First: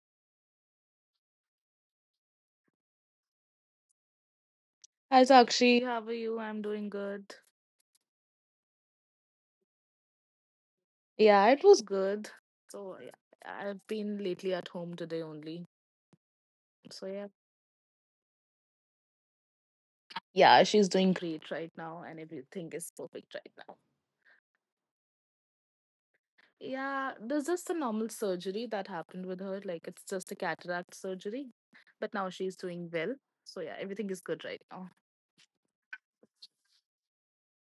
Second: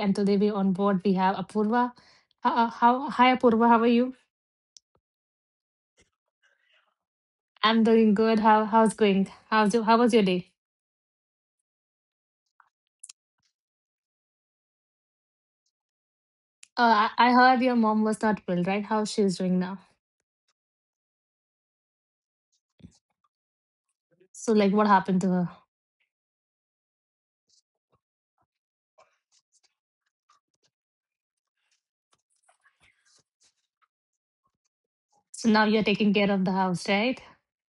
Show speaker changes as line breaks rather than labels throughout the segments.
and today we on board we have Apurva. How hi Apurva, how are you?
Hi Sakshi, how are you? I'm doing good.
I'm doing good. How's going? How was your day?
Yeah, it was good. So yeah, I've been lately at home today only. So
Uh, I,
yeah.
I heard your mom was not well, right? How she's doing now?
Yeah, she's doing great right now and everything is perfect right now.
So like, what happened to her?
Yeah, there's just a normal surgery that happened with her. Like it's just a cataract surgery. But now she's doing well. So yeah, everything is good right now.
So now you're taking care of the house, right?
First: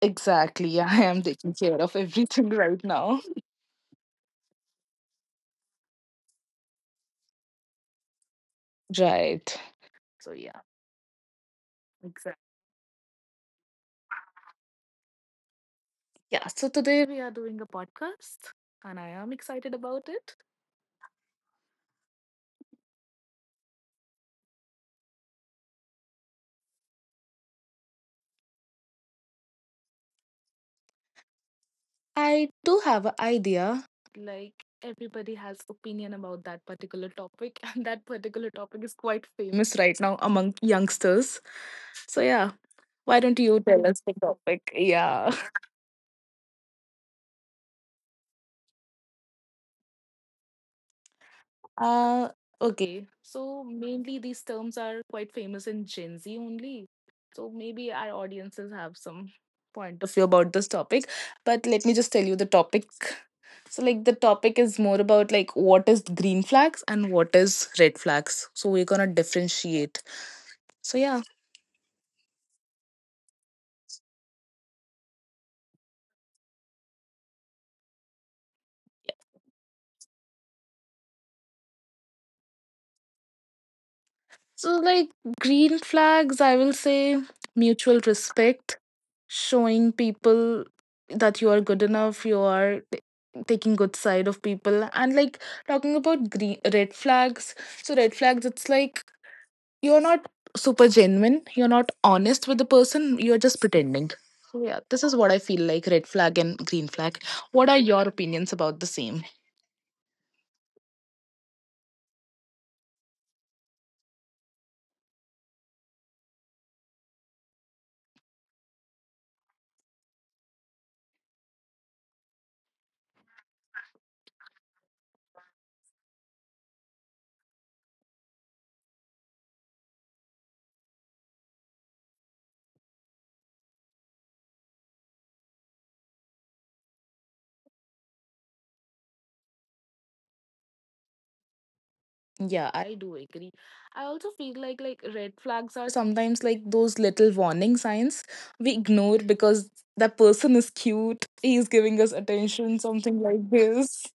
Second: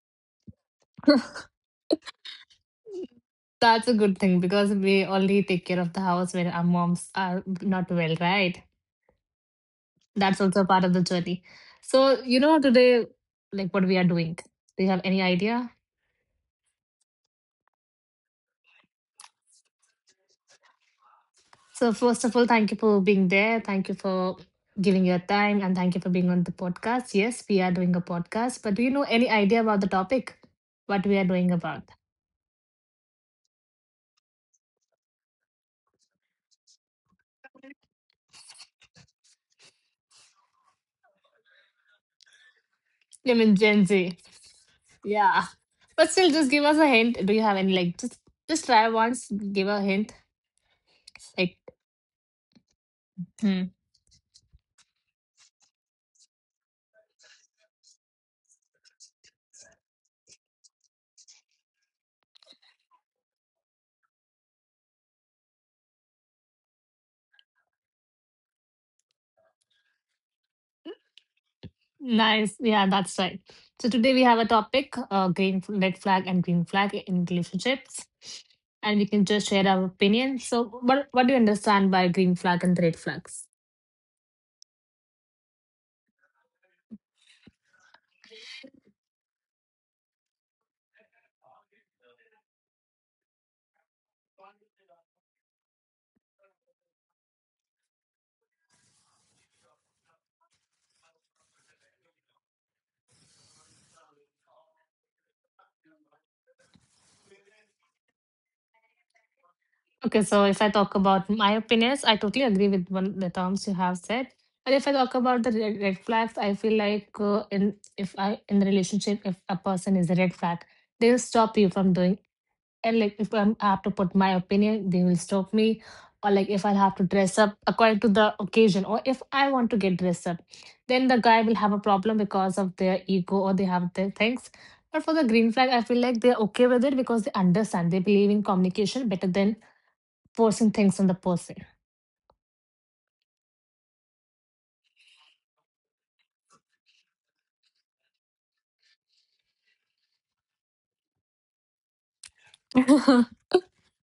Exactly. Yeah, I am taking care of everything right now.
That's a good thing because we only take care of the house when our moms are not well, right?
Right. So
That's
yeah.
also part of the journey. So you
Exactly.
know today, like what we are doing. Do you have any idea?
Yeah, so today we are doing a podcast and I am excited about it.
So, first of all, thank you for being there. Thank you for giving your time and thank you for being on the podcast. Yes, we are doing a podcast, but do you know any idea about the topic? What we are doing about?
I do have an idea. Like everybody has opinion about that particular topic and that particular topic is quite famous right now among youngsters. So yeah, why
I
don't
mean,
you
Gen
tell us
Z.
the topic? Yeah.
Yeah. But still, just give us a hint. Do you have any, like, just try once, give a hint. Like,
Uh okay.
hmm,
So mainly these terms are quite famous in Gen Z only. So maybe our audiences have some point of view about this topic, but let me just tell you the topic. So like the topic is more about like what is green flags and what is red flags. So we're gonna differentiate. So yeah.
nice. Yeah, that's right. So, today we have a topic red flag, and green flag in relationships. And we can just share our opinion. So, what do you understand by green flag and red flags?
So like green flags, I will say mutual respect, showing people that you are good enough, you are taking good side of people, and like talking about green red flags. So red flags, it's like you're not super genuine, you're not honest with the person, you're just pretending. So yeah, this is what I feel like red flag and green flag. What are your opinions about the same?
Okay, so if I talk about my opinions, I totally agree with one the terms you have said. But if I talk about the red flags, I feel like in the relationship, if a person is a red flag, they'll stop you from doing. And like if I'm, I have to put my opinion, they will stop me. Or like if I have to dress up according to the occasion, or if I want to get dressed up, then the guy will have a problem because of their ego or they have their things. But for the green flag, I feel like they're okay with it because they understand. They believe in communication better than forcing things on the person.
Yeah, I do agree. I also feel like red flags are sometimes like those little warning signs we ignore because that person is cute, he's giving us attention, something like this.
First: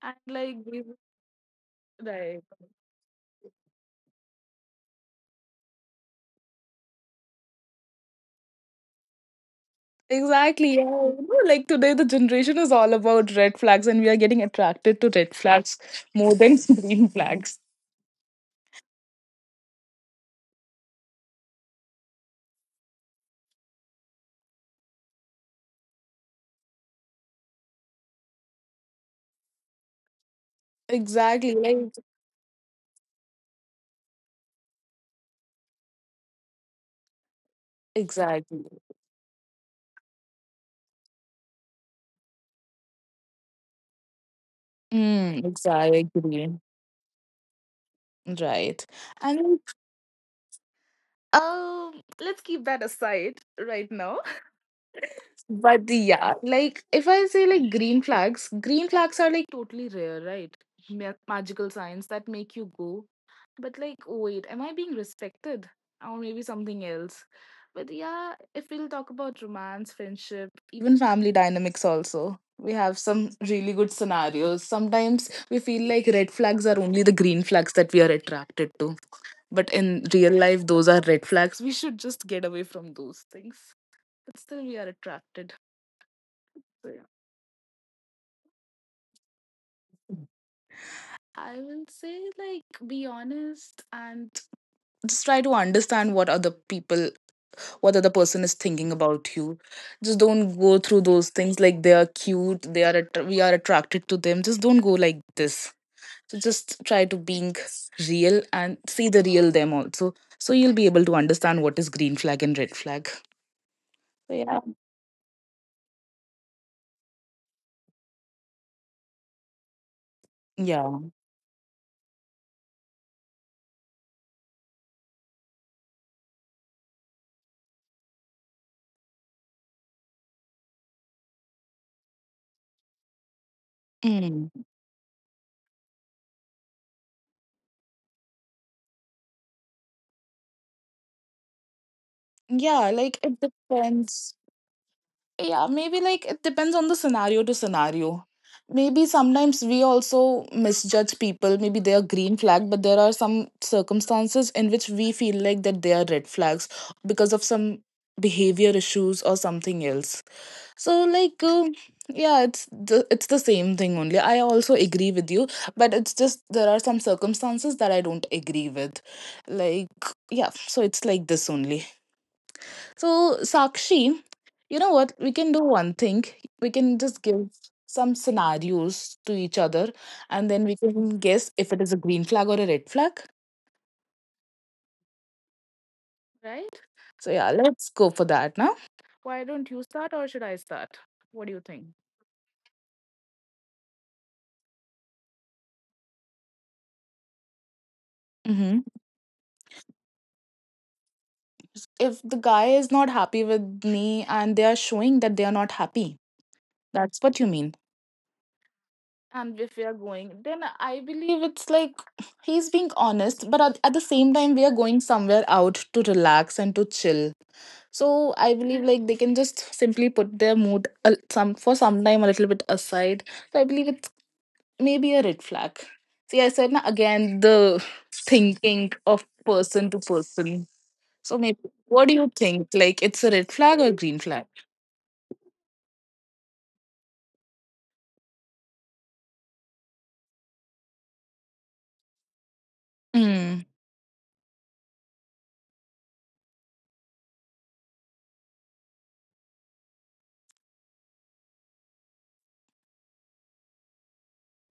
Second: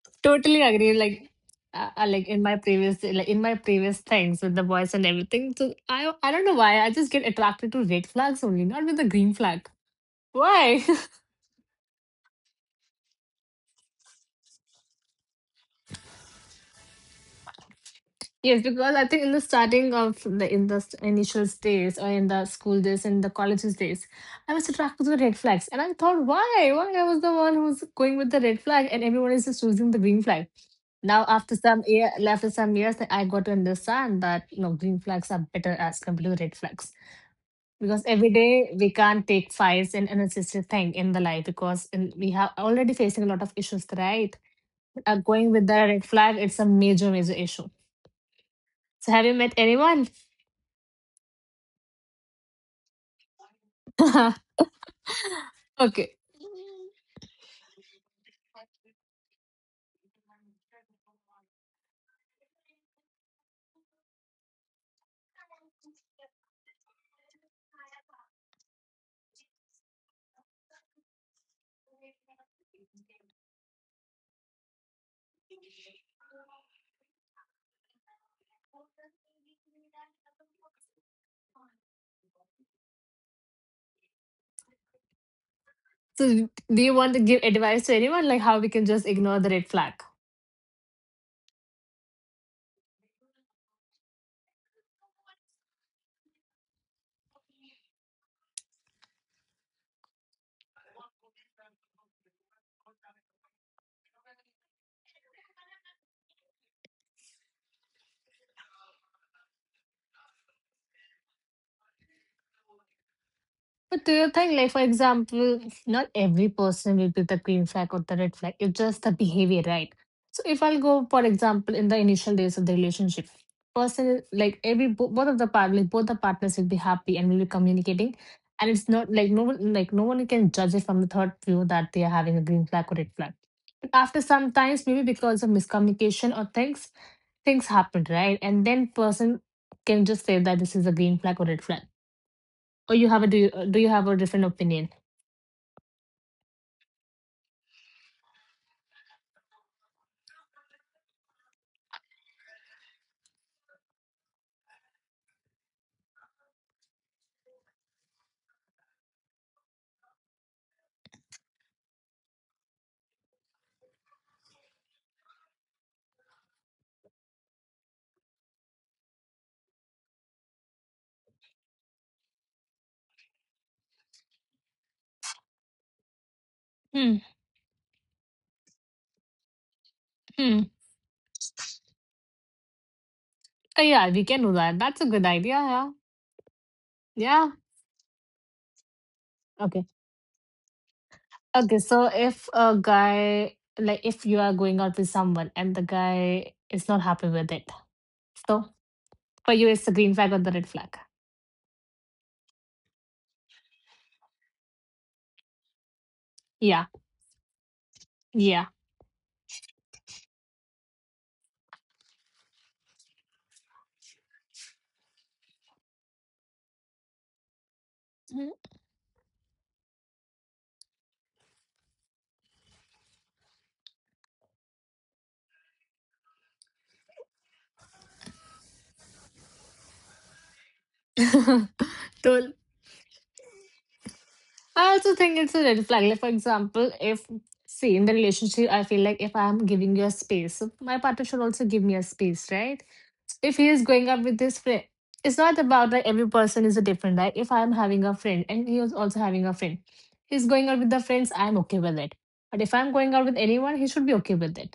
And like
Totally agree. Like,
right.
like in my previous things with the boys and everything. So I don't know why I just get attracted to red flags only, not with the green flag.
Exactly. Yeah.
Why?
You know, like today, the generation is all about red flags, and we are getting attracted to red flags more than green flags.
Yes, because I think in the starting of the in the st- initial days or in the school days in the colleges days, I was attracted to the red flags, and I thought, why? Why I was the one who's going with the red flag, and everyone is just choosing the green flag. Now,
Exactly. Like,
after some years, I got to understand that green flags are better as compared to red flags because every
exactly.
day we can't take fights and unnecessary thing in the life because we have already facing a lot of issues, right? Uh,
Mm,
going with the
exactly.
red flag, it's a major major issue.
Right.
So, have you met
And
anyone?
let's keep that aside right now. But
Okay.
yeah, like if I say like green flags are like totally rare, right? Magical signs that make you go. But like, oh wait, am I being respected? Or maybe something else. But yeah, if we'll talk about romance, friendship, even family dynamics also. We have some really good scenarios. Sometimes we feel like red flags are only the green flags that we are attracted to. But in real life, those are red flags. We should just get away from those things. But still, we are attracted.
So do
So,
you
yeah.
want to give advice to anyone like how we can just ignore the red flag?
I will say like be honest and just try to understand what other people what other person is thinking about you. Just don't go through those things like they are cute, they are we are attracted to them. Just don't go like this. So just try to being real and see the real them also. So you'll be able to understand what is green flag and red flag.
But do you
So
think
yeah.
like for example, not every person will be the green flag or the red flag. It's just the behavior, right? So if I'll
Yeah.
go, for example, in the initial days of the relationship, person like every bo- both of the part like both the partners will be happy and will be communicating. And it's not like no one can judge it from the third view that they are having a green flag or red flag. But after
Mm.
some times, maybe because of miscommunication or things, things happen, right? And then person can just say that this is a green flag or red flag.
Yeah,
Or you
like
have a
it
do you have a
depends
different opinion?
Yeah, maybe like it depends on the scenario to scenario. Maybe sometimes we also misjudge people. Maybe they are green flag, but there are some circumstances in which we feel like that they are red flags because of some behavior issues or something else. So like yeah, it's the same thing only. I also agree with you, but it's just there are some circumstances that I don't agree with. Like yeah, so it's like this only. So, Sakshi, you know what? We can do one thing. We can
Hmm.
just give some scenarios to each other and then
Hmm.
we can guess if it is a green flag or a red flag.
Oh yeah, we can do that. That's a good idea. Yeah.
Right? So, yeah,
Yeah.
let's go for that now. Why don't you
Okay.
start or should I start? What do you
Okay.
think?
So if a guy like if you are going out with someone and the guy is not happy with it, so
Hmm.
for you it's the green flag or the red flag?
If the guy is not happy with me and they are showing that they are not happy,
Yeah.
that's what you mean.
Yeah.
And if we are going, then I believe it's like he's being honest, but at the same time we are going somewhere out to relax and to chill, so I
Mhm.
believe like they can just simply put their mood some for some time a little bit aside. So I believe it's maybe a red flag. See, I said na, again the thinking of person to person. So maybe, what do you
So
think? Like it's a red flag or green flag?
I also think it's a red flag. Like, for example, if, see, in the relationship, I feel like if I'm giving you a space, so my partner should also give me a space, right? If
Mm,
he is going up with his friend, it's not about like every person is a different, right? If I'm having a friend and he is also having a friend, he's going out with the friends, I'm okay with it. But if I'm going out with anyone, he should be okay with it.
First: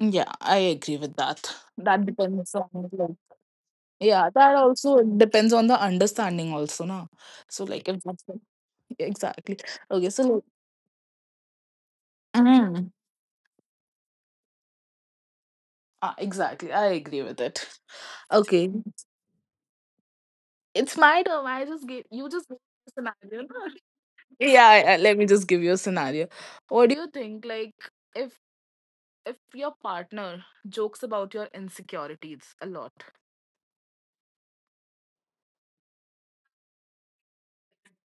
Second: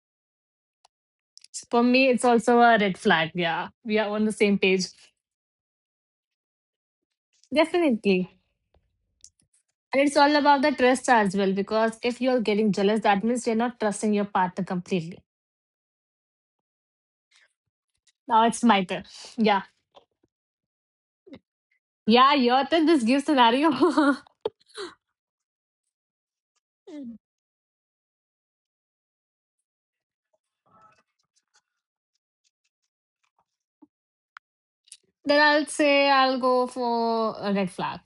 yeah, I agree with that.
So for
That
me, it's
depends
also
on,
a red
like,
flag. Yeah, we are on
yeah,
the
that
same page.
also depends on the understanding also, na. So like if
Definitely.
yeah, exactly.
And
Okay,
it's all about the trust as well, because if you're getting
mm.
jealous, that means you're not trusting your partner completely.
Ah, exactly. I agree with it.
Now it's
Okay.
my turn. Yeah.
It's my turn. I
Yeah,
just gave
your turn.
me a
This gives
scenario,
scenario.
na. Yeah, yeah, let me just give you a scenario. What do you think? Like if your partner jokes about your insecurities a lot,
Then I'll say I'll go for a red flag.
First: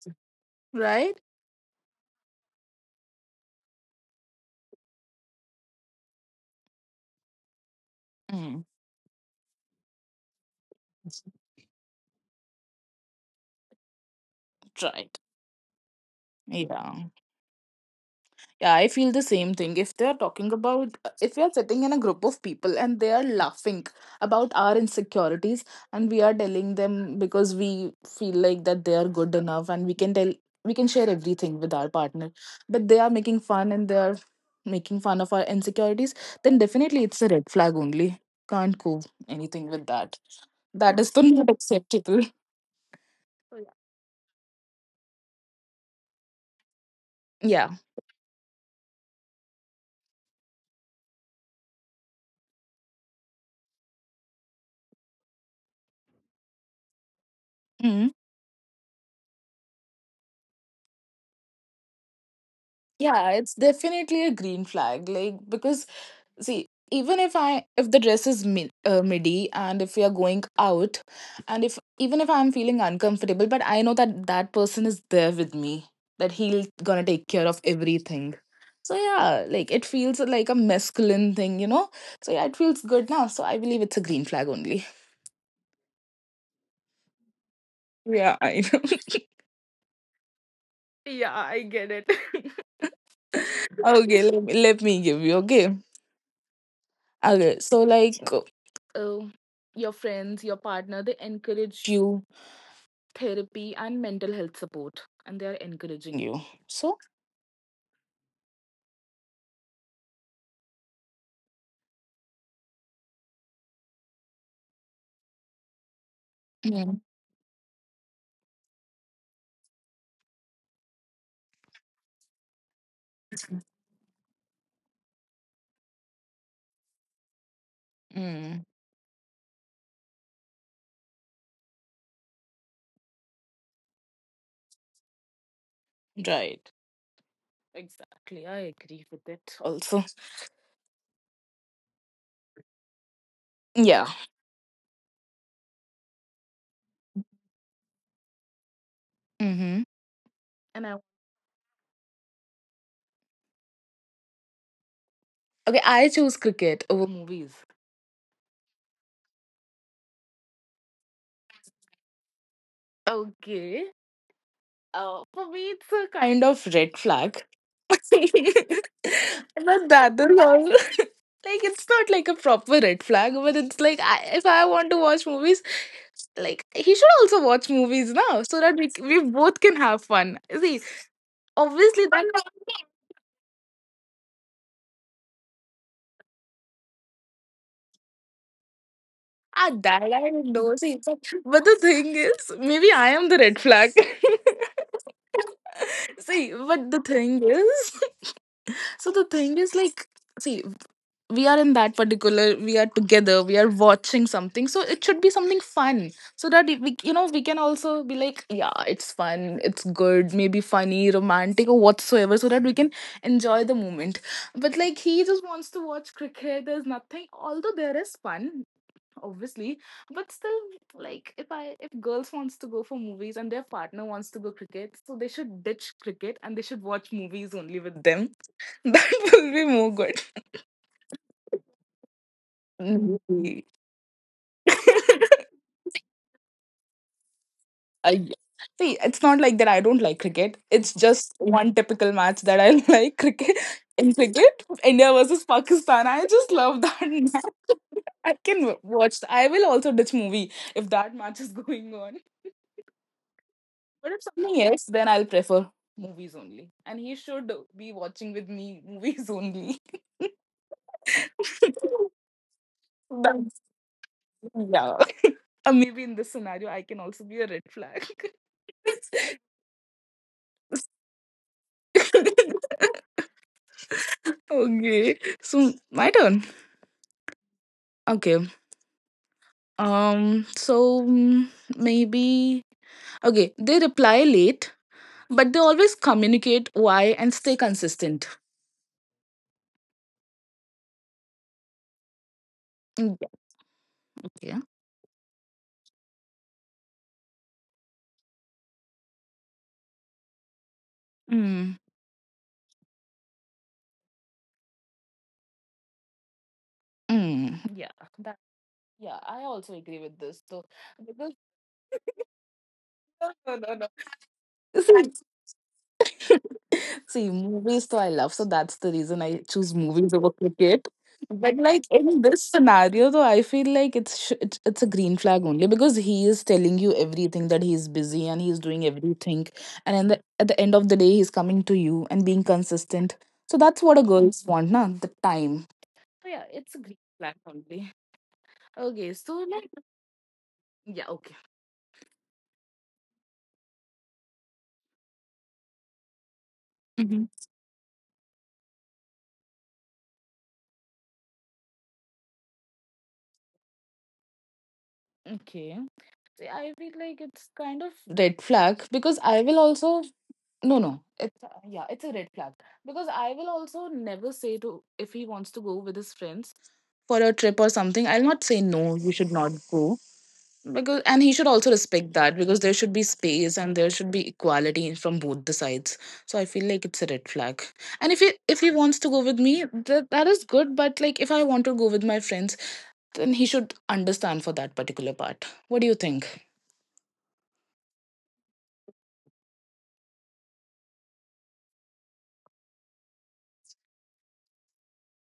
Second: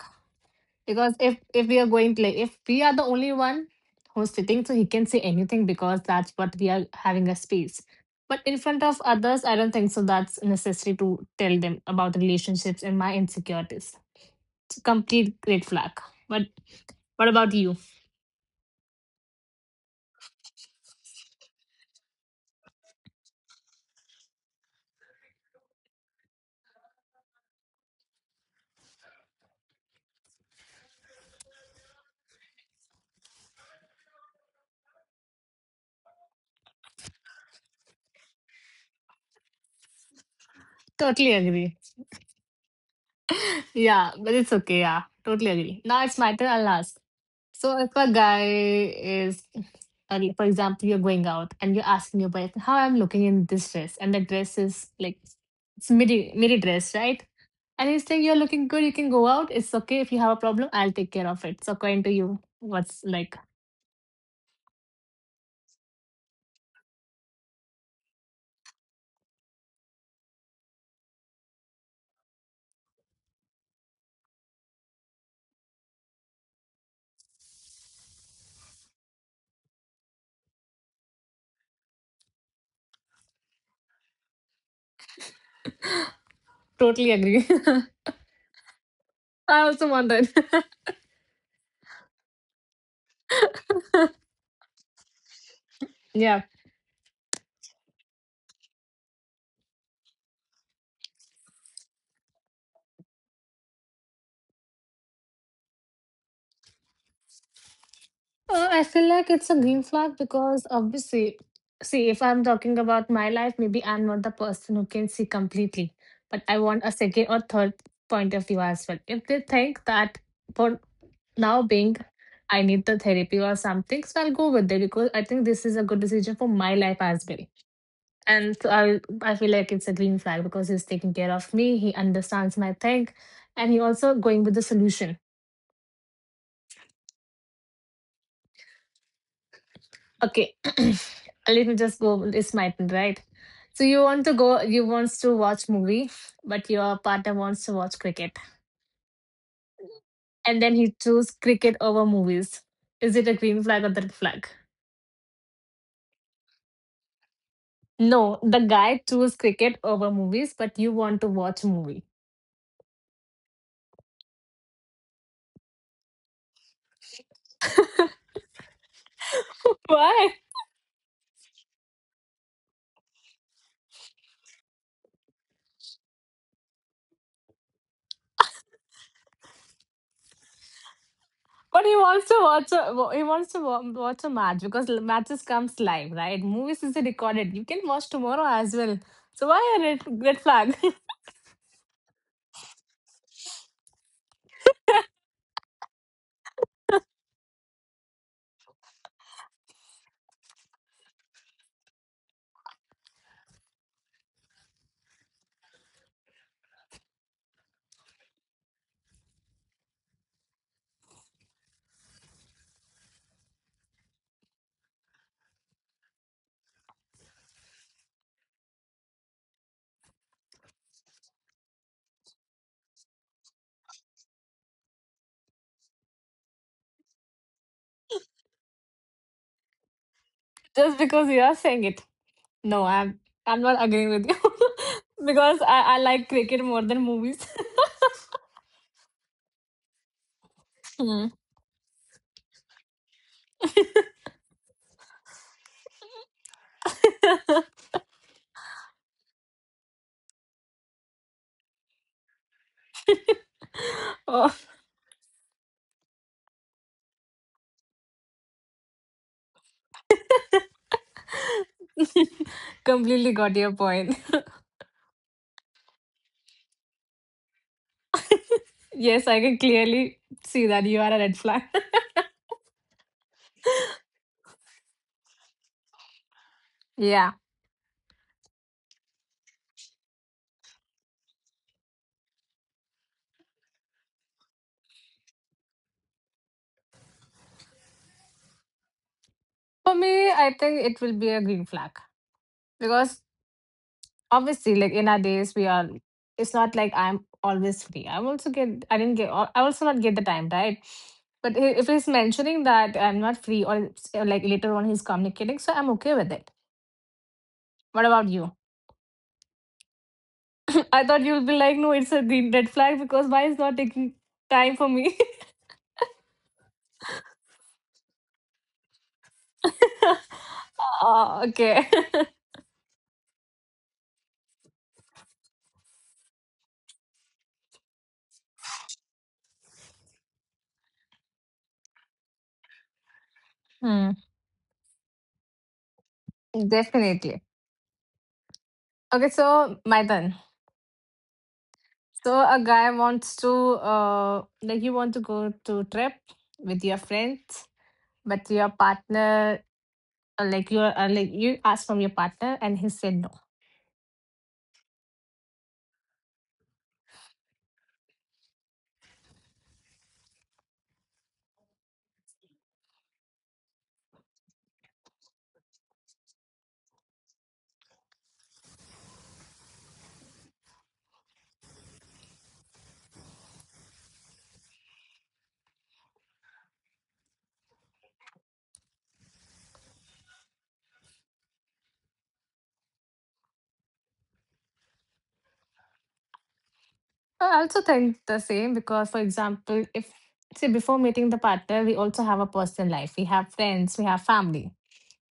Because
right?
if we are going to like if we are the only one who's sitting, so he can say anything because that's what we are having a space. But in
Mm.
front of others, I don't think so that's necessary to tell them about the relationships and my insecurities. It's a
Right.
complete red flag. But
Yeah.
what about you?
Yeah, I feel the same thing. If they're talking about, if we are sitting in a group of people and they are laughing about our insecurities, and we are telling them because we feel like that they are good enough and we can tell, we can share everything with our partner, but they are making fun and they are making fun of our insecurities, then definitely it's a red flag only. Can't go anything with that. That is
Totally
the not
agree.
acceptable.
Yeah, but it's okay. Yeah, totally agree. Now it's my turn. I'll ask. So
Yeah.
if a guy is, and for example, you're going out and you're asking your wife, "How I'm looking in this dress?" and the dress is like it's midi dress, right? And he's
Mhm.
saying you're looking good. You can go out. It's okay if you have a problem. I'll take care of it. So according to you, what's like?
Yeah, it's definitely a green flag. Like, because see, even if I if the dress is midi and if we are going out, and if even if I'm feeling uncomfortable, but I know that that person is there with me, that he'll gonna take care of everything. So yeah, like it feels like a masculine thing, you know. So yeah, it feels good now, so I believe it's a green flag only.
Totally agree.
Yeah, I know.
I also want that.
Yeah, I get it. Okay, let me give you. Okay,
Yeah.
okay so like uh, your friends your partner, they encourage you therapy and mental health support and they are encouraging you. So
I feel like it's a green flag because obviously, see, if I'm talking about my life, maybe I'm not the person who can see completely, but I want a
mm.
second or third point of view as well. If they think that for now being, I need the therapy or something, so I'll go with it because I think this is a good decision for my life as well. And
Mm,
so I feel like it's a green flag because he's taking care of me, he understands my thing, and he also going with the solution.
right, exactly, I agree with it also.
Okay, let me just go. It's my turn, right? So
Yeah.
you want to go? You wants to watch movie, but your partner wants to watch cricket,
Mm-hmm.
and then
and I
he choose cricket over movies. Is it a green flag or the red flag?
Okay, I choose cricket over movies.
No, the guy choose cricket over movies, but you want to watch movie.
Okay. For me, it's a kind of red flag. But that
Why?
is all. Like it's not like a proper red flag, but it's like I, if I want to watch movies, like he should also watch movies now, so that we both can have fun. See,
But
obviously that
he wants to watch a match because matches comes live, right? Movies is recorded. You can watch tomorrow as well. So why
ah,
a
that
red,
I
red
know.
flag?
See, but the thing is, maybe I am the red flag. See, but the thing is, so the thing is like. See, we are in that particular we are together, we are watching something, so it should be something fun, so that we, you know, we can also be like yeah it's fun it's good, maybe funny, romantic or whatsoever, so that we can enjoy the moment. But like he just wants to watch cricket, there's nothing. Although there is fun, obviously, but still, like if I if girls wants to go for movies and their partner wants to go cricket, so they should ditch cricket and they should watch movies only with them. That will be more good.
Just because you are saying it. No, I'm
Mhm.
I'm not agreeing with you because I like cricket more than movies.
I see. It's not like that I don't like cricket. It's
Hmm.
just one typical match that I like cricket. In cricket, India versus Pakistan. I just love that match. I can I will also ditch movie if that match is going on. But if
Oh,
something else, then I'll prefer movies only. And he should be watching with me movies only.
completely
That's,
got your point.
yeah. Maybe in this scenario, I can also be a red flag.
Yes, I can clearly see that you are a red flag.
Okay. So my turn.
Yeah.
Okay. So mm, maybe. Okay. They reply late, but they always communicate why and stay consistent.
For me, I think it will be a green flag
Mm,
because
yeah.
obviously, like in our days, we are. It's not like I'm always free. I also get. I didn't get. I also not get the time right.
Okay.
But if
Mm.
he's mentioning that I'm not free, or like later on he's communicating, so I'm okay with it.
Mm.
What
Yeah.
about you?
That. Yeah. I also agree with this. So
I thought you would be
because
like, no, it's a green red flag because why is not
no, no, no.
taking
No.
time for me?
See, movies though I love, so that's the reason I choose movies over cricket.
Ah, okay.
But like in this scenario, though, I feel like it's a green flag only because he is telling you everything that he's busy and he's doing everything, and in the, at the end of the day, he's coming to you and being consistent. So that's what
Hmm,
a girls want, na? The time. So yeah, it's a green
definitely.
flag only. Okay,
Okay,
so like
so my turn.
yeah, okay.
So a guy wants to like you want to go to trip with your
Mhm.
friends, but your partner like you asked from your partner and he said no.
Okay. See, I feel like it's kind of red flag because I will also No, no. Yeah, it's a red flag because I will also never say to, if he wants to go with his friends for a trip or something, I'll not say no, you should not go, because and he should also respect that because there should be space and there should be equality from both the sides. So I feel like it's a red flag. And if he wants to go with me, that is good. But like if I want to go with my friends, then he should understand for that particular part. What do you think?
I also think the same because for example, if say before meeting the partner, we also have a personal life. We have friends, we have family.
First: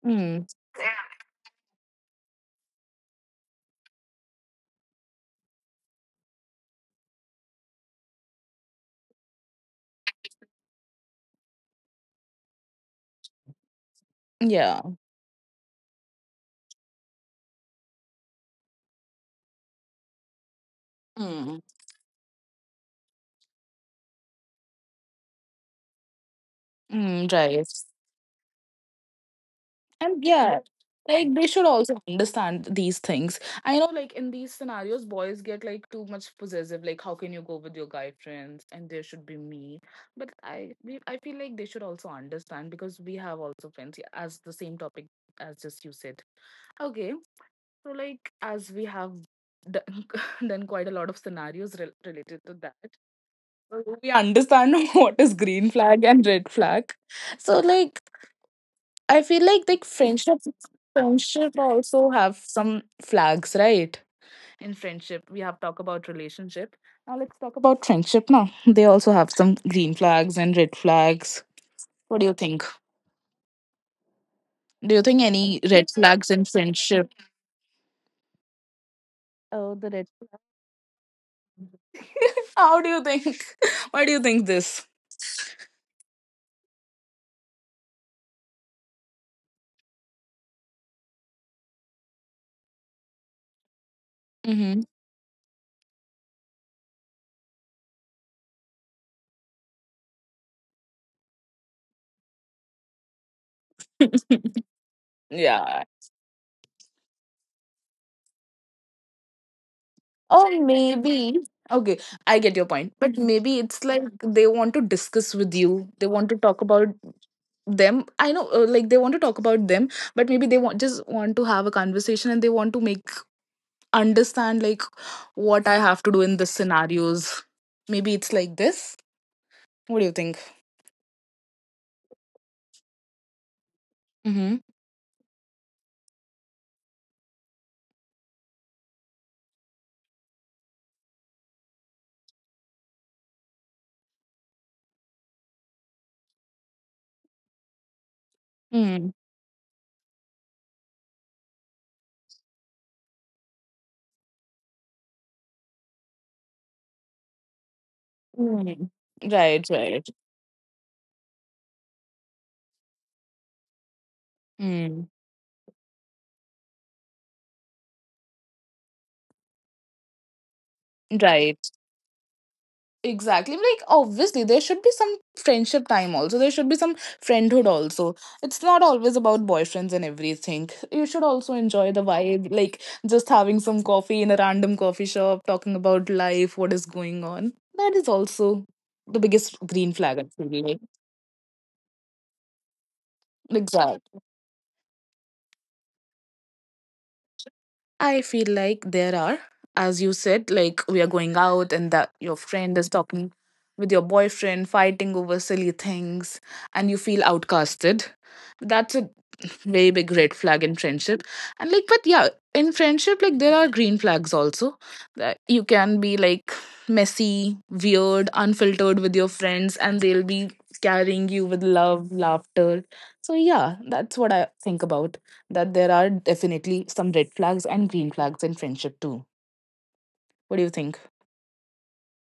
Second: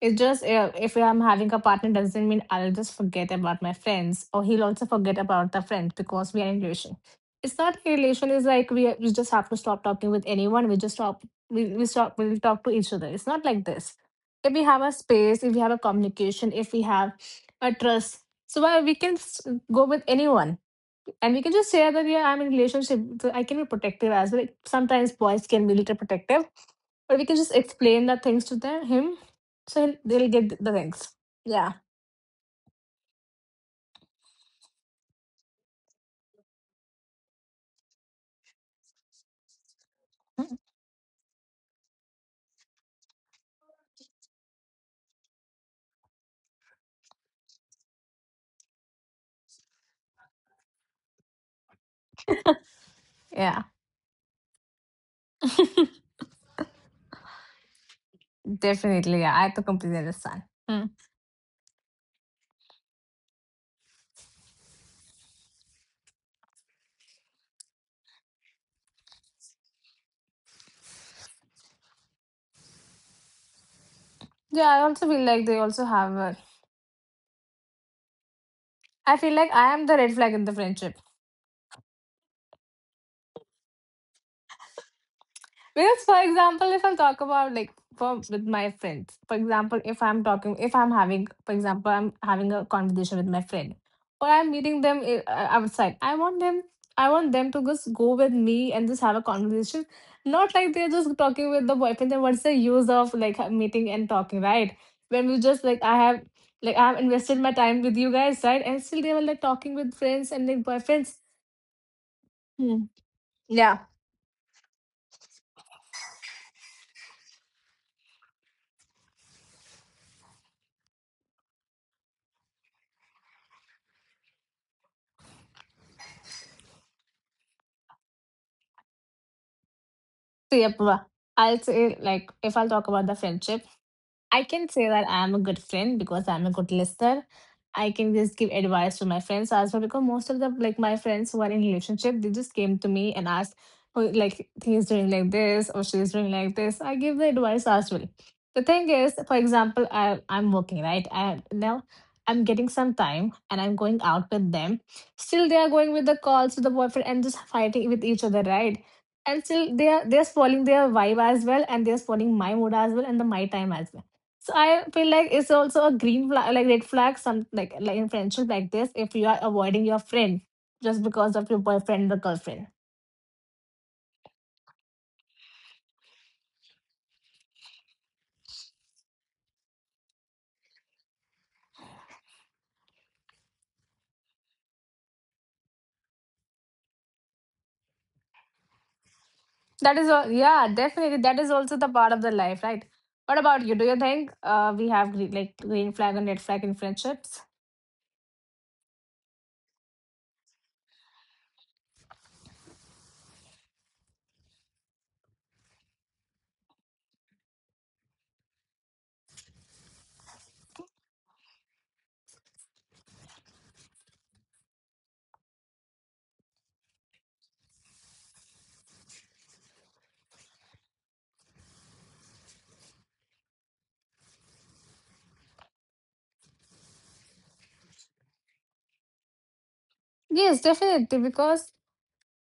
It's just
Mm.
if I'm having a partner doesn't mean I'll just forget about my friends or he'll also forget about the friend because we are in relation. It's not a relation. It's like we just have to stop talking with anyone. We just stop. We stop. We'll talk to each other. It's not like this. If we have a
Yeah.
space, if we have a communication, if we have a trust, so why we can go with anyone and we can
Mm.
just say that yeah, I'm in relationship. So I can be protective as well. Sometimes boys can be little protective or we
Mm,
can just
right.
explain the things to them, him, so
And
they'll
yeah,
get the things.
like they should
Yeah.
also understand these things. I know, like in these scenarios, boys get like too much possessive. Like, how can you go with your guy friends? And there should be me. But
Mm,
I feel like they should also understand because we have also friends, yeah, as the same topic as just you said. Okay, so like as we have done, done quite a lot of scenarios related to that,
yeah,
so we understand what is green flag and red flag. So like
definitely.
I
Yeah, I
feel
to
like
completely understand.
friendship
Hmm.
friendship also have some flags, right? In friendship, we have talk about relationship. Now let's talk about friendship now. They also have some green flags and red flags. What do you think?
Yeah, I
Do
also
you
feel
think
like they
any
also
red
have.
flags
A,
in friendship?
I feel like I
Oh,
am
the
the
red
red flag
flag.
in the friendship.
How do you think? Why do you think this?
Because, for example, if I talk about like for with my friends, for example, if I'm talking, if I'm having, for example, I'm having a conversation with my friend, or I'm
Mm-hmm.
meeting them outside, I want them to just go with me and just have a conversation, not like they're just talking with the boyfriend. Then what's the use of like meeting and talking, right? When we just like
Yeah.
I have like I have invested my time with you guys, right? And still they were like talking with friends and
Oh,
like boyfriends.
maybe. Okay, I get your
Hmm.
point. But maybe
Yeah.
it's like they want to discuss with you. They want to talk about them. I know, like they want to talk about them, but maybe they want just want to have a conversation and they want to make understand like what I have to do in this scenarios. Maybe it's like this. What do you think?
So yeah, I'll say like if I'll talk about the friendship, I can
Mm-hmm.
say that I'm a good friend because I'm a good listener. I can just give advice to my friends as well because most of the like my friends who are in relationship, they just came to me and asked, oh, like he's doing like this or she's doing like this. I give the advice as well. The thing is,
Mm.
for example, I'm working right. I now I'm getting some time and I'm going out with them. Still, they are going with the calls with the boyfriend and just fighting with each other, right?
Mm.
And still, they
Right,
are they're
right.
spoiling their vibe as well, and they're spoiling my mood as well and the my time as well, so I feel
Mm.
like it's also a green flag, like red flag, some like in friendship like this. If you are avoiding your friend just because of your
Right.
boyfriend or girlfriend,
Exactly. Like, obviously, there should be some friendship time also. There should be some friendhood also. It's not always about boyfriends and everything. You should also enjoy the vibe, like just having some coffee in a random coffee shop, talking about life, what is going on. That is also the biggest
that is
green
all.
flag,
Yeah,
actually.
definitely, that is also the part of the life, right? What about you? Do you think
Exactly.
we have green, like green flag and red flag in friendships?
I feel like there are, as you said, like we are going out and that your friend is talking with your boyfriend, fighting over silly things, and you feel outcasted. That's a very big red flag in friendship. And like, but yeah, in friendship, like there are green flags also, that you can be like messy, weird, unfiltered with your friends and they'll be carrying you with love, laughter. So yeah, that's what I think about, that there are definitely some red flags and green flags in friendship too.
Yes,
What do you think?
definitely, because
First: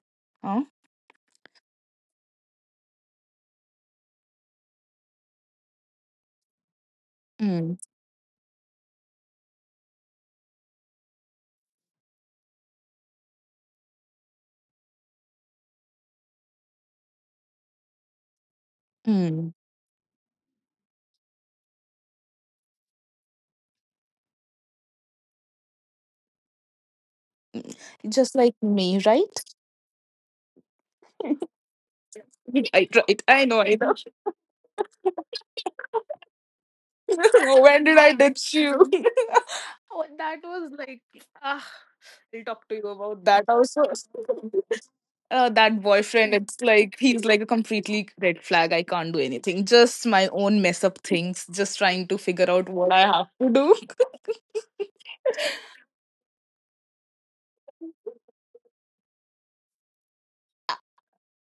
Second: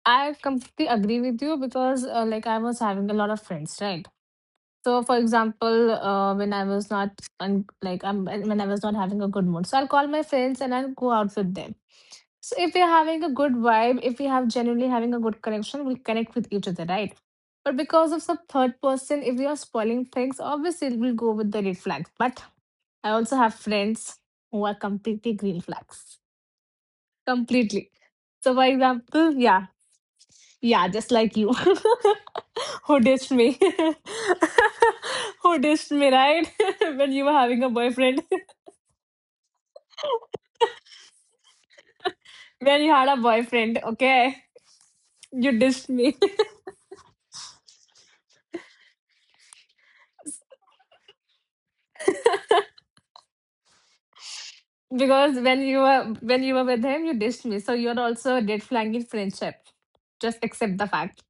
I
Huh.
completely agree with you because like I was having a lot of friends, right? So, for example, when I was not
Mm,
when I was not having a good mood, so I'll call my friends and I'll go out with them. So, if we're having a good vibe, if we have genuinely having a good connection, we'll connect with each other, right? But because of some third person, if we are
mm.
spoiling things, obviously we'll go with the red flags. But I also have friends who are completely green flags, completely. So,
Just
for
like me,
example,
right?
yeah, yeah, just like you. Who
Right,
dissed
right,
me?
I know, I know.
Who dissed me, right? When you were having a
When
boyfriend.
did I ditch you? Oh, that was like, ah, I'll
When you
talk to
had a
you about that
boyfriend,
also.
okay? You dissed
That
me.
boyfriend, it's like he's like a completely red flag. I can't do anything. Just my own mess up things. Just trying to figure out what I have to do.
Because when you were with him, you dissed me. So you're also red flagging friendship. Just accept the fact.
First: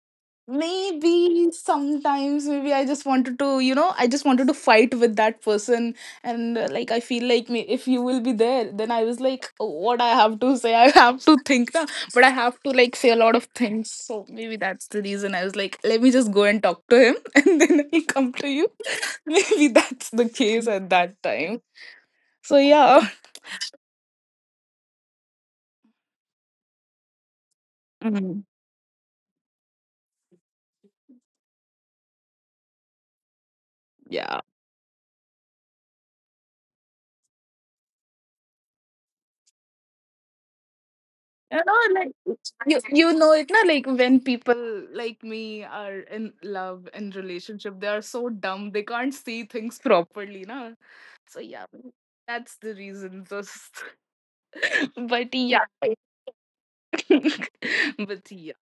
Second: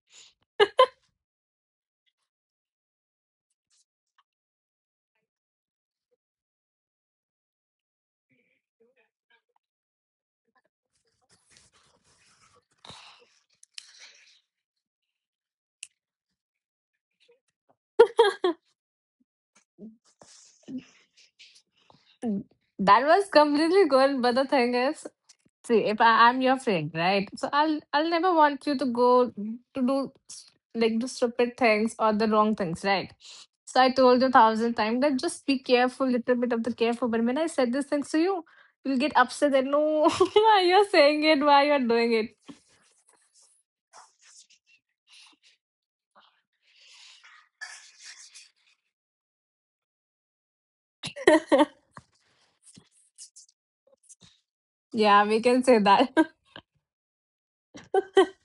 Maybe sometimes maybe I just wanted to, I just wanted to fight with that person and like I feel like me, if you will be there, then I was like, "Oh, what I have to say, I have to think, na, but I have to like say a lot of things," so maybe that's the reason I was like let me just go and talk to him, and then I will come to you. Maybe that's the case at that time. So yeah.
That was completely good, but the thing is, see, if I, I'm your friend, right? So I'll
Mhm.
never want you to go to do like the stupid things or the wrong things, right? So I
Yeah.
told you a thousand times that just be careful, little bit of the careful. But when I said these things to you, you'll get upset that no, why you're saying it,
You
why you're
know,
doing
like
it.
you know it, na, like when people like me are in love and relationship, they are so dumb they can't see things properly, na. So yeah, that's the reason. Just, but
Yeah, we
yeah,
can say that.
but yeah,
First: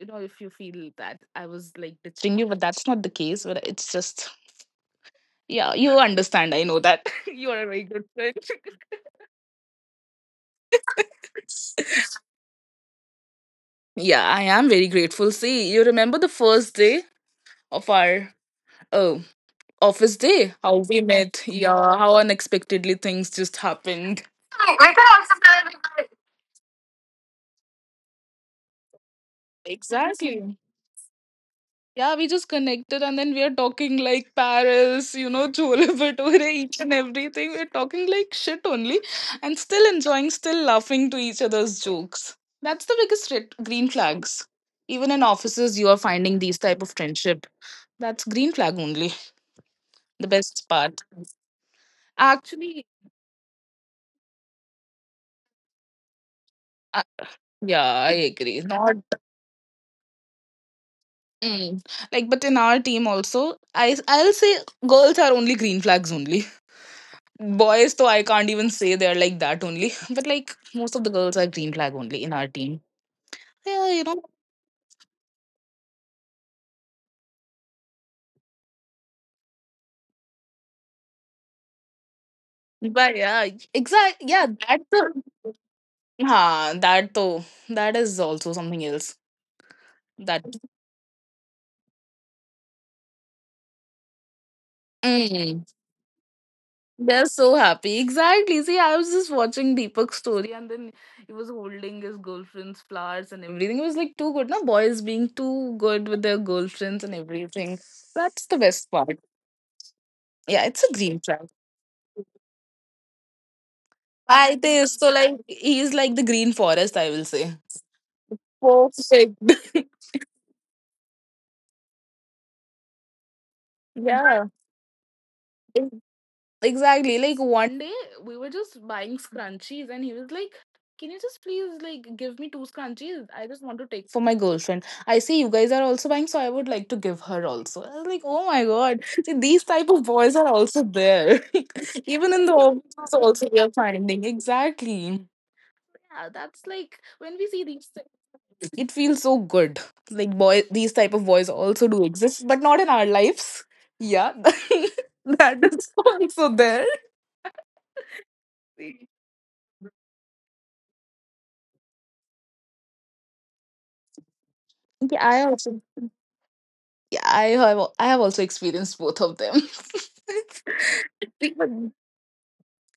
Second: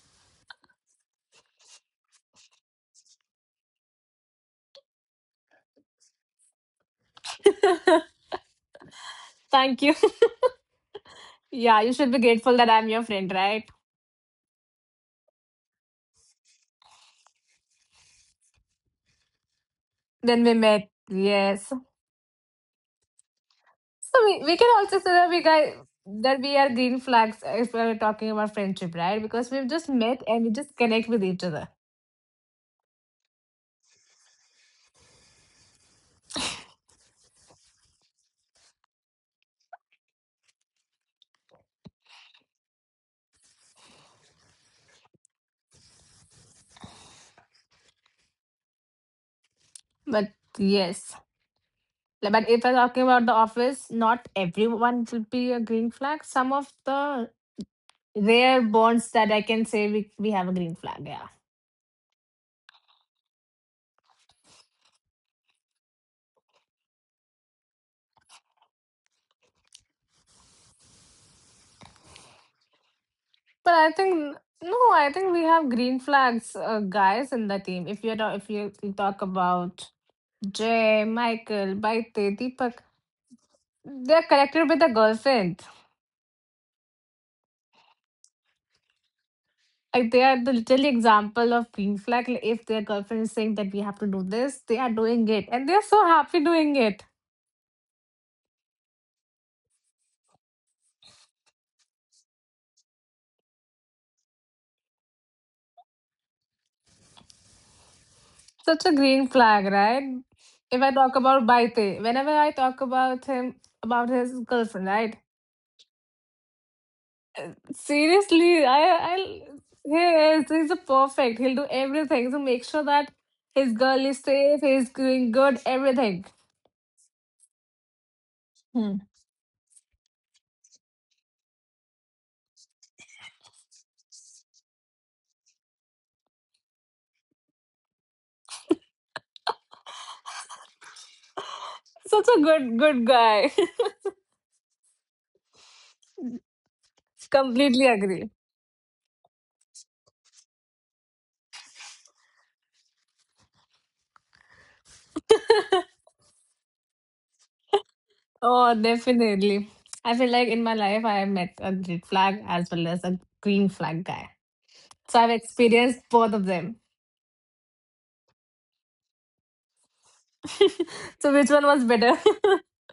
you know, if you feel that I was like ditching you, but that's not the case. But it's just, yeah, you understand. I know that you are a very good friend.
Thank you. Yeah, you should be grateful that I'm your friend, right?
Yeah, I am very grateful. See, you remember the first day of our um office
Then
day,
we
how
met.
we met,
Yes.
yeah, how unexpectedly things just
So
happened.
we can also say that we guys that we are green flags if we're talking about friendship, right? Because we've just met and we
Exactly.
just connect with each other.
Yeah, we just connected and then we are talking like Paris, you know, Chole Bhature, each and everything. We're talking like shit only and still enjoying, still laughing to each other's jokes. That's the biggest red, green flags. Even in offices, you are finding these type of friendship. That's green flag only. The
But
best part.
yes. Like, but if I'm
Actually,
talking about the office, not everyone will be a green flag. Some of
uh,
the
yeah, I agree.
rare
Not
bonds that I can say we have a green flag, yeah.
mm. Like, but in our team also, I'll say girls are only green flags only. Boys, though, I can't even say they're like that only. But like most of the girls are green flag only in our team.
But
Yeah,
I
you know.
think no, I think we have green flags guys in the team. If you talk about Jay, Michael, Baite, Deepak,
But yeah, exact.
they're
Yeah,
connected
that's
with a
the.
girlfriend.
Ha, that though. That is also something else.
Like they
That.
are the literal example of green flag. Like if their girlfriend is saying that we have to do this, they are doing it,
Mm.
and they are so happy doing it.
They're so happy. Exactly. See, I was just watching Deepak's story and then he was holding his girlfriend's flowers and everything. It was like too good. Now, boys being too good with their girlfriends and everything. That's the
Such
best
a
part.
green flag, right?
Yeah, it's
If
a
I talk
green track.
about Baite, whenever I talk about him, about his
I think
girlfriend,
so.
right?
Like, he's like the green forest, I will say.
Seriously,
Perfect.
I, he is, he's a perfect. He'll do everything to make sure that his girl is
Yeah.
safe. He's doing good, everything.
Exactly. Like one day we were just
Hmm.
buying scrunchies and he was like, "Can you just please like give me two scrunchies? I just want to take for my girlfriend. I see you guys are also buying, so I would like to give her also." I was like, "Oh my god." See, these type of boys are also there.
Such
Even
a
in the
good, good
offices also
guy.
we are finding. Exactly. Yeah, that's like when we see these
Completely
things.
agree.
It feels so good. Like boy, these type of boys also do exist, but not in our lives. Yeah. That is also there.
Oh,
Yeah,
definitely. I feel like in my life I have met a red flag as well as a green flag guy. So I've
I also.
experienced both of them.
Yeah, I have. I have also experienced both of them.
So which one was better?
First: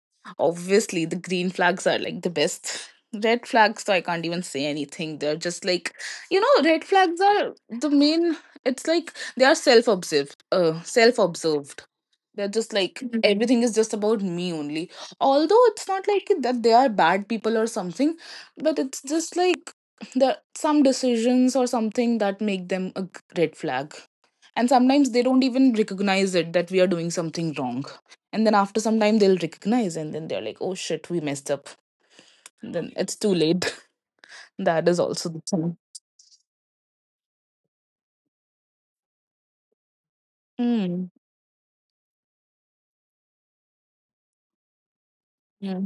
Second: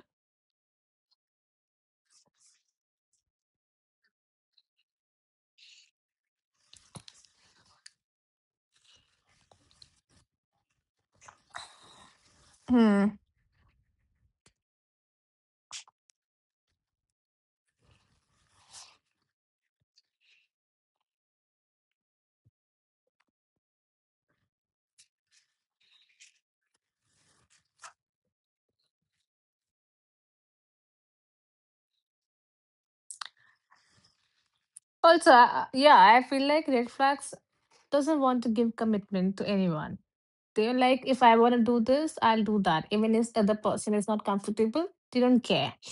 Obviously, the green flags are like the best. Red flags, so I can't even say anything. They're just like, you know, red flags are the main. It's like they are self-observed. Self-observed. They're just like
Hmm.
mhm. Everything is just about me only. Although it's not like that they are bad people or something, but it's just like the some decisions or something that make them a red flag. And sometimes they don't even recognize it that we are doing something wrong. And then after some time they'll recognize and then they're like, oh shit, we messed up. Then it's too late. That is also
Also,
the thing.
yeah, I feel like red flags doesn't want to give commitment to anyone. They're like,
Mm.
if I want to do this, I'll do that. Even if the other person is not comfortable, they don't care.
Yeah.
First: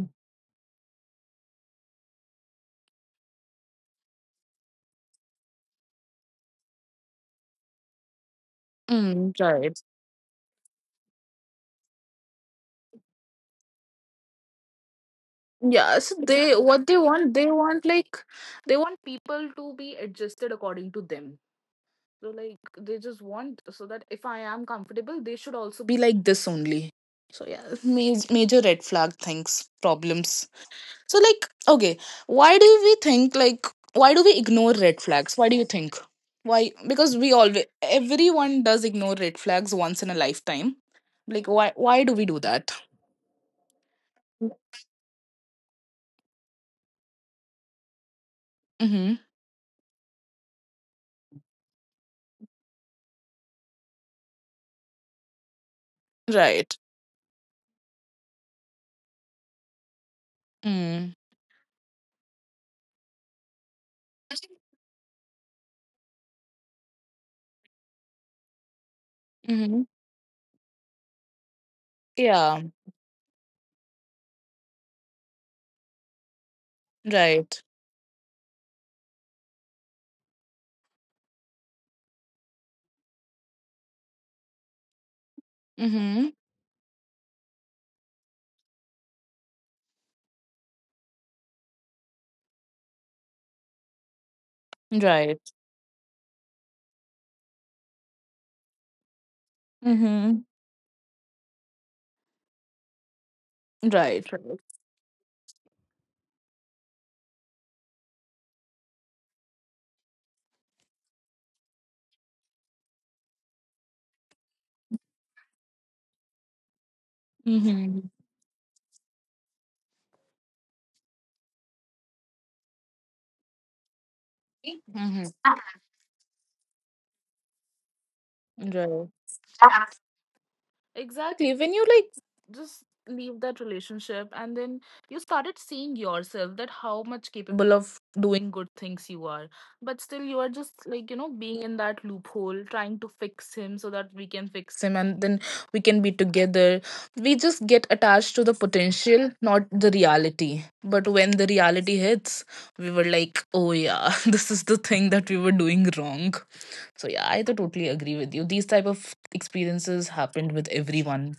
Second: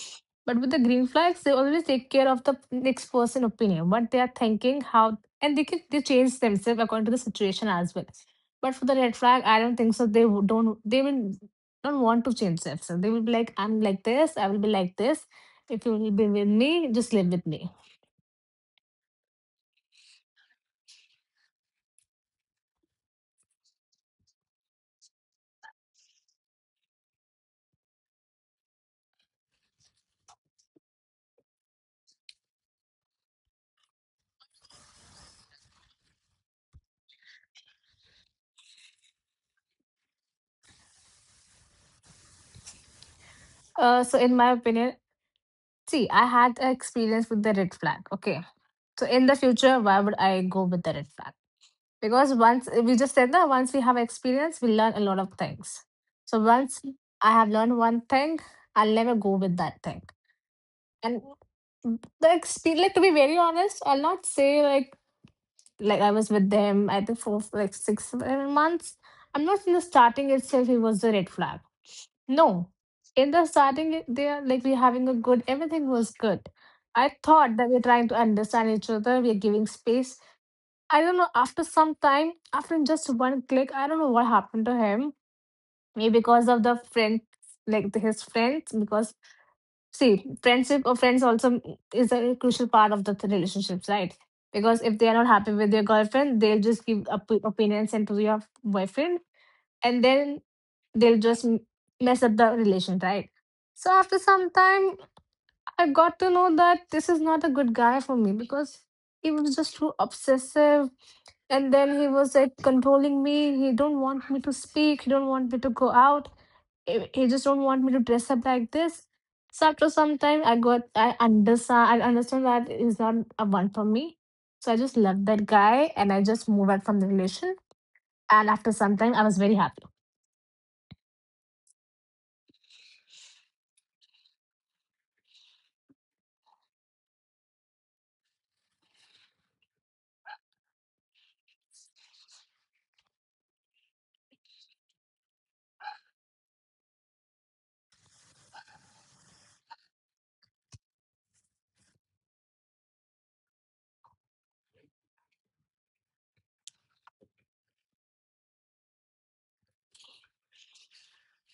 But with the green flags, they always take care of the next person opinion, what they are thinking, how, and they change themselves according to the situation as well. But for the red
Mm,
flag, I don't
right.
think so. Don't. They will don't want to change themselves. They will be like, I'm like this. I will be like this. If you
Yeah,
will
so
be with
they what
me, just live with
they
me.
want like they want people to be adjusted according to them. So like they just want so that if I am comfortable, they should also be like this only. So yeah, major, major red flag things, problems. So like okay, why do we think like why do we ignore red flags? Why do you think? Why? Because we always everyone does ignore red flags once in a lifetime. Like why do we do that?
So in my opinion, see, I had an experience with the red flag. Okay, so
Mm-hmm.
in the future, why would I go with the red flag? Because once we just said that once we have experience we learn a lot of things, so once
Right.
I have learned one thing I'll never go with that thing.
Mm.
And the experience, like to be very honest, I'll not say like I was with them I think for like six seven months. I'm not, in the
Mm-hmm.
starting itself it was the red flag, no,
Yeah.
in the starting they are like we having a good, everything was good. I thought that
Right.
we're trying to understand each other, we're giving space. I don't know, after some time, after just one click, I don't know what happened to him. Maybe
Mhm.
because of the friend, like his friends, because see, friendship or friends also is a crucial part of the relationships, right? Because if they are not happy
Right.
with your girlfriend, they'll just give opinions and to your boyfriend, and then
Mhm.
they'll just mess up the relation, right? So after
Right.
some
Right.
time, I got to know that this is not a good guy for me because he was just too obsessive, and then he was like controlling me, he don't want me to speak, he don't want me to go out, he just don't want me to
Mhm.
dress up like this. So after some time I understand that he's not a one for me, so I just left
Mhm.
that guy and I just moved out from the relation, and after some time I was very happy.
Right. Exactly. When you like just leave that relationship and then you started seeing yourself that how much capable of doing good things you are. But still you are just like, you know, being in that loophole, trying to fix him so that we can fix him and then we can be together. We just get attached to the potential, not the reality. But when the reality hits, we were like, oh yeah, this is the thing that we were doing wrong. So yeah, I to totally agree with you. These type of experiences happened with everyone.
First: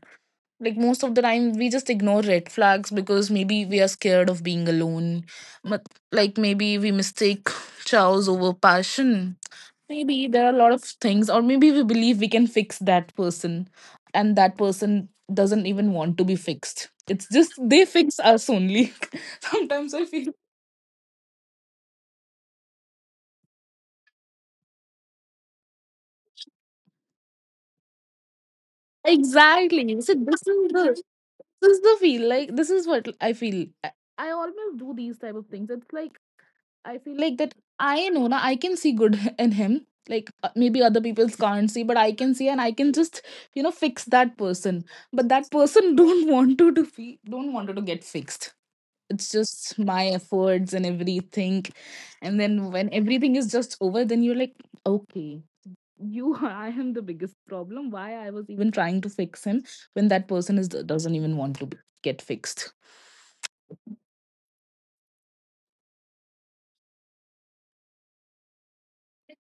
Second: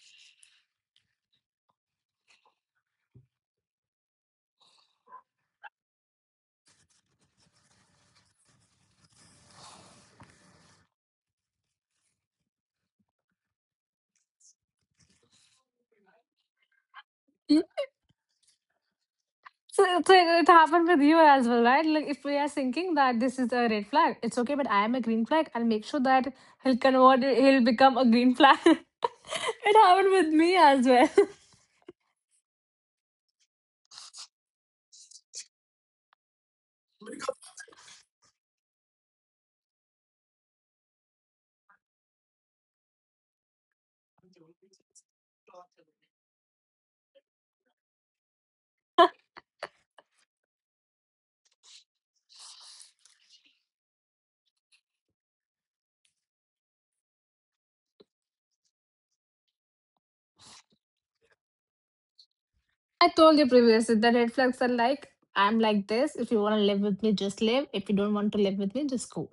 Like most of the time, we just ignore red flags because maybe we are scared of being alone. But like maybe we mistake chows over passion. Maybe there are a lot of things, or maybe we believe we can fix that person, and that person doesn't even want to be fixed. It's just
Mm.
they fix us only.
So,
Sometimes I
so
feel
it happened with you as well, right? Like if we are thinking that this is a red flag it's okay but I am a green flag, I'll make sure that he'll convert, he'll become a green flag. It
exactly.
happened
So
with
this
me
is
as
the,
well.
this is the feel like, this is what I feel. I always do these type of things. It's like I feel like that I know now I can see good in him, like, maybe other people can't see but I can see and I can just, you know, fix that person, but that person don't want to be, don't want to get fixed. It's just my efforts and everything, and then when everything is just over then you're like, okay, you, I am the biggest problem, why I was even trying to fix him when that person is doesn't even want to get fixed.
I told you previously the red flags are like, I'm like this. If you want to live with me, just live. If you don't want to live with me, just go.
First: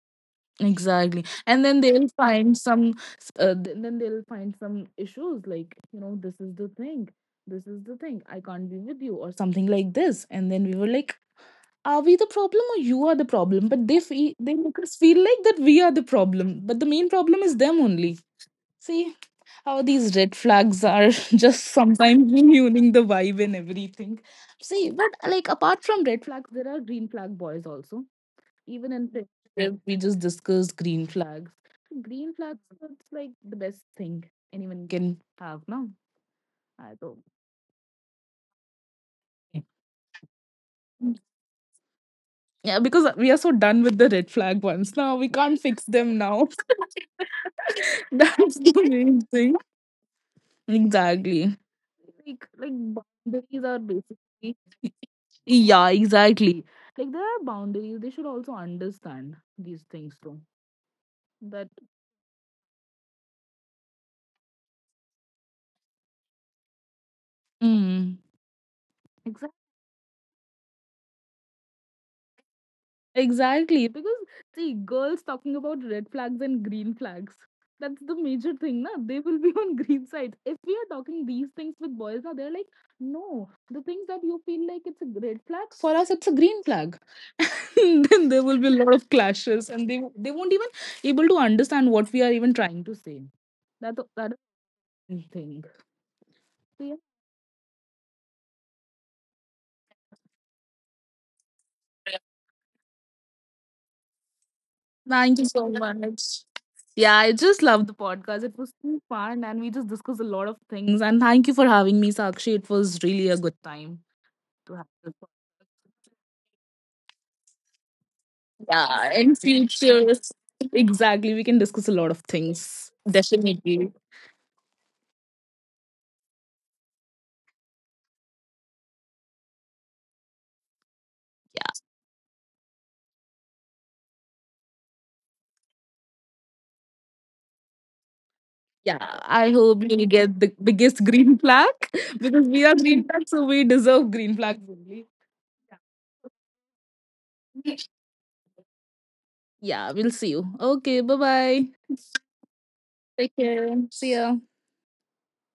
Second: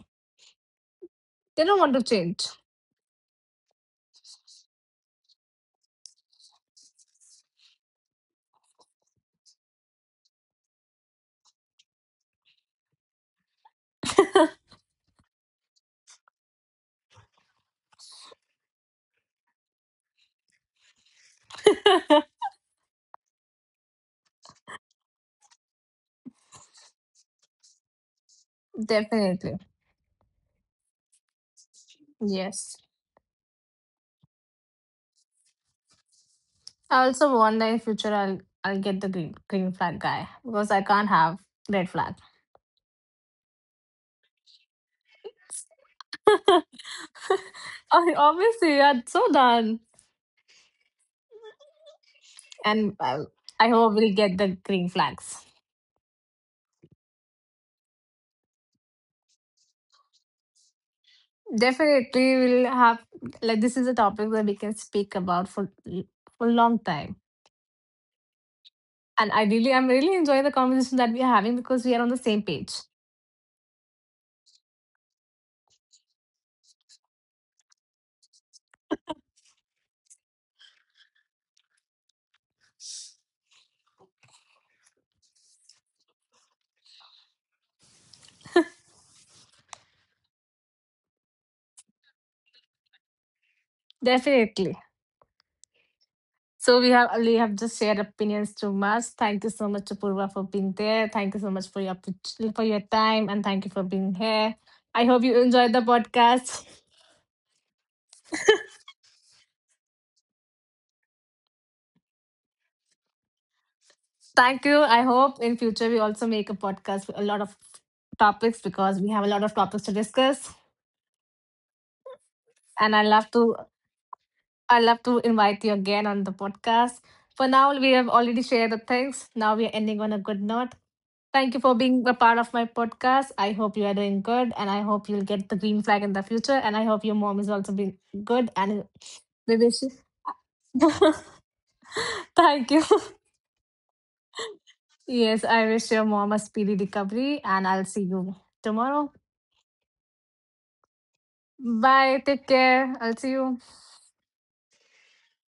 Exactly.
They
And
don't
then
want to
they'll
change.
find some then they'll find some issues, like, you know, this is the thing, this is the thing I can't be with you or something like this, and then we were like, are we the problem or you are the problem, but they feel, they make us feel like that we are the problem, but the main problem is them only. See how these red flags are just sometimes ruining the vibe and everything. See, but like apart from red flags, there are green flag boys also. Even in
Definitely.
friendship, we just discuss green flags. Green flags
Yes.
are like the best thing anyone can have now. I
I
don't.
also wonder in future I'll get the green green flag guy because I can't have red flag.
Yeah, because we are so done with the red flag ones now. We can't fix them now.
I
That's
obviously
the
I'm
main
so
thing.
done.
Exactly. Like
And well,
boundaries
I
are
hope we'll get
basically
the green flags.
yeah, exactly. Like there are boundaries. They should also understand these things too. That
Definitely we'll have, like, this is a topic that we can speak about for long time.
mm.
And ideally, I'm really enjoying the conversation that we are having because we are on the same page.
Exactly, because see, girls talking about red flags and green flags. That's the major thing, na? They will be on green side. If we are talking these things with boys, na, they're like, no, the things that you feel like it's a red flag for us, it's a green flag. And then there will be a lot of clashes, and they won't even able to understand what we are even trying to say. That is
Definitely.
the thing.
So
So,
we have just shared opinions too much. Thank you so much, Apurva, for being there. Thank you so much for your
yeah.
for your time and thank you for being here. I hope
Thank
you
you so
enjoyed the
much.
podcast.
Yeah, I just love the podcast. It was too fun and we just discussed a lot of things. And thank you for having me, Sakshi. It was really a good time
Thank
to
you.
have
I
this
hope in
podcast.
future we also make a podcast with a lot of topics because
Yeah,
we have a
in
lot of topics to
future.
discuss.
Exactly. We can discuss a lot of things.
And
Definitely.
I love to invite you again on the podcast. For now, we have already shared the things. Now we are ending on a good note. Thank you
Yeah.
for being a part of my podcast. I hope you are doing good and I hope you'll get the green flag in the future. And I hope your mom is also being good and
Yeah. I
we
hope
wish you.
you get the biggest green flag because we
Thank
are
you.
green flag, so we deserve green flags only.
Yes, I wish your mom a speedy recovery and
Yeah,
I'll see you tomorrow.
yeah, we'll see you. Okay, bye bye.
Bye. Take care. I'll see
Take
you.
care. See ya.